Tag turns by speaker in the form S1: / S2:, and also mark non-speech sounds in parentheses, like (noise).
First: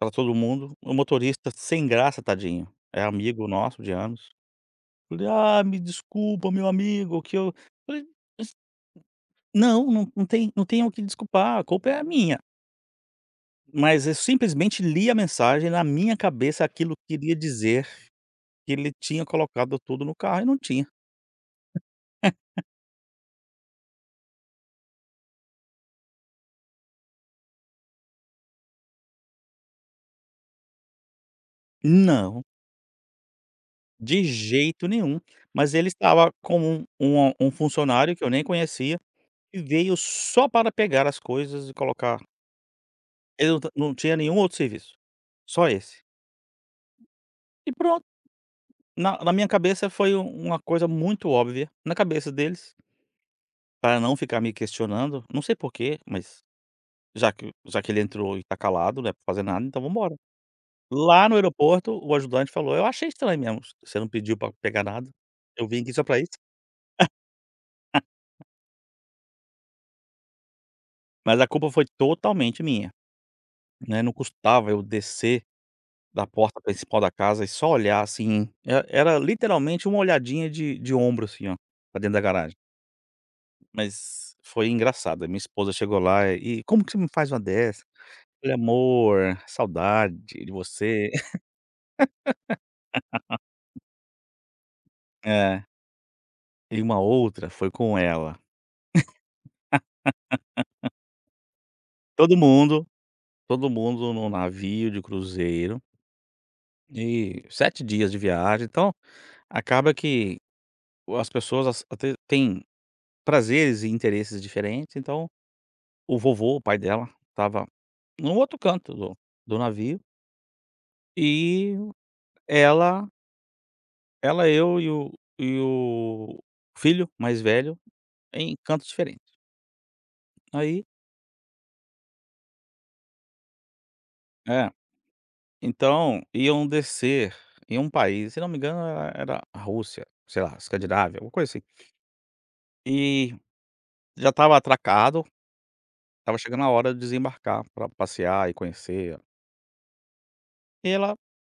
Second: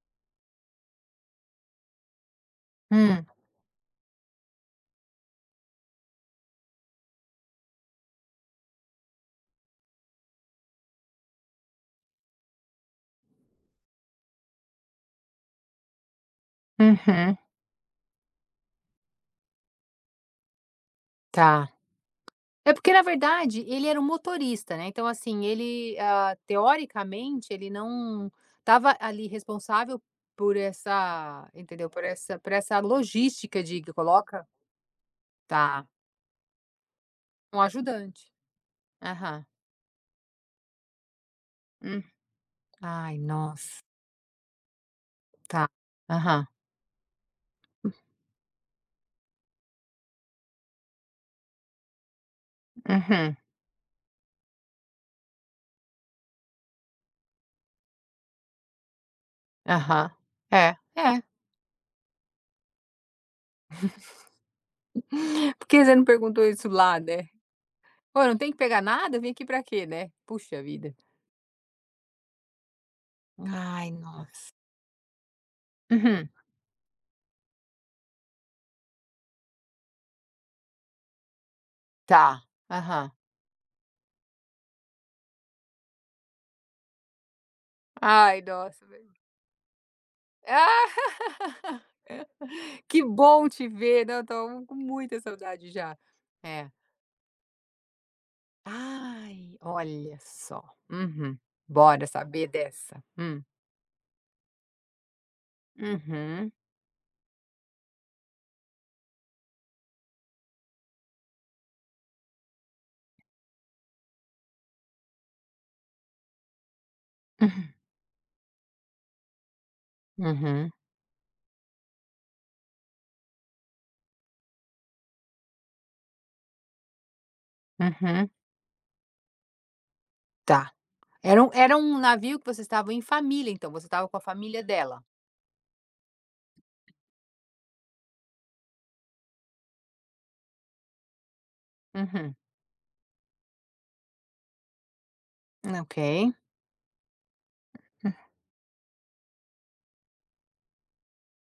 S1: Tava todo mundo, o motorista sem graça, tadinho, é
S2: Hum.
S1: amigo nosso de anos. Falei: "Ah, me desculpa, meu amigo que eu", eu falei: "Mas" não, não tem não tem o que desculpar, a culpa é a minha. Mas eu simplesmente li a mensagem na minha cabeça, aquilo que queria
S2: Uhum.
S1: dizer, que ele tinha colocado tudo no carro e não tinha.
S2: Tá.
S1: (laughs)
S2: É porque na verdade, ele era um motorista, né, então assim ele, ah, teoricamente ele não tava ali responsável por essa entendeu? Por essa
S1: Não.
S2: por essa, logística de que
S1: De
S2: coloca.
S1: jeito nenhum, mas ele
S2: Tá.
S1: estava com um um um
S2: Um
S1: funcionário
S2: ajudante.
S1: que eu nem conhecia,
S2: Aham.
S1: que veio só para pegar as coisas e
S2: Hum.
S1: colocar
S2: Ai
S1: Ele não
S2: nossa.
S1: não tinha nenhum outro serviço,
S2: Tá.
S1: só esse.
S2: Aham.
S1: E
S2: Hum.
S1: pronto, na na minha cabeça foi uma coisa muito óbvia, na cabeça deles
S2: Aham.
S1: Para não ficar me questionando, não sei porque mas, já que já que ele entrou e está calado né para fazer nada então vamos
S2: Aham,
S1: embora.
S2: é, é.
S1: Lá no aeroporto, o ajudante falou eu achei estranho mesmo, você não pediu para pegar nada, eu
S2: Por
S1: vim
S2: que
S1: aqui
S2: você
S1: só
S2: não
S1: para isso.
S2: perguntou isso lá, né. "Pô, não
S1: (laughs)
S2: tem que pegar nada? Vem aqui para quê, né". Puxa vida.
S1: Mas a culpa foi totalmente minha.
S2: Ai,
S1: Não é não
S2: nossa.
S1: custava eu descer, da
S2: Uhum.
S1: porta principal da casa e só olhar assim, era era literalmente uma olhadinha de de ombro assim ó, para dentro da
S2: Tá,
S1: garagem.
S2: aham.
S1: Mas foi engraçado, a minha esposa chegou lá e como que você me faz uma dessa?
S2: Ai
S1: Olha
S2: nossa. (unintelligible)
S1: amor, saudade de você.
S2: (laughs) "Que bom te
S1: (laughs)
S2: ver, não estou com muita
S1: É.
S2: saudade já.", é.
S1: E uma outra foi com ela.
S2: Ai olha só,
S1: (laughs)
S2: uhum, bora
S1: Todo
S2: saber
S1: mundo
S2: dessa, hum.
S1: todo mundo no navio de cruzeiro
S2: Uhum.
S1: e 7 dias de viagem então, acaba que, as pessoas até têm prazeres e interesses diferentes então, o vovô, o pai dela, estava
S2: Hum.
S1: em um outro canto do do navio
S2: Uhum.
S1: e ela -ela eu e o e o filho mais velho,
S2: Uhum.
S1: em cantos diferentes.
S2: Tá,
S1: Aí
S2: era um era um navio que vocês estavam em família, então, você estava com a família
S1: É.
S2: dela?
S1: Então, iam descer em um país se eu não me engano era era a Rússia, sei lá, Escandinávia uma coisa assim.
S2: Uhum.
S1: E já estava atracado,
S2: Ah ok.
S1: estava chegando a hora de desembarcar para passear e conhecer. E ela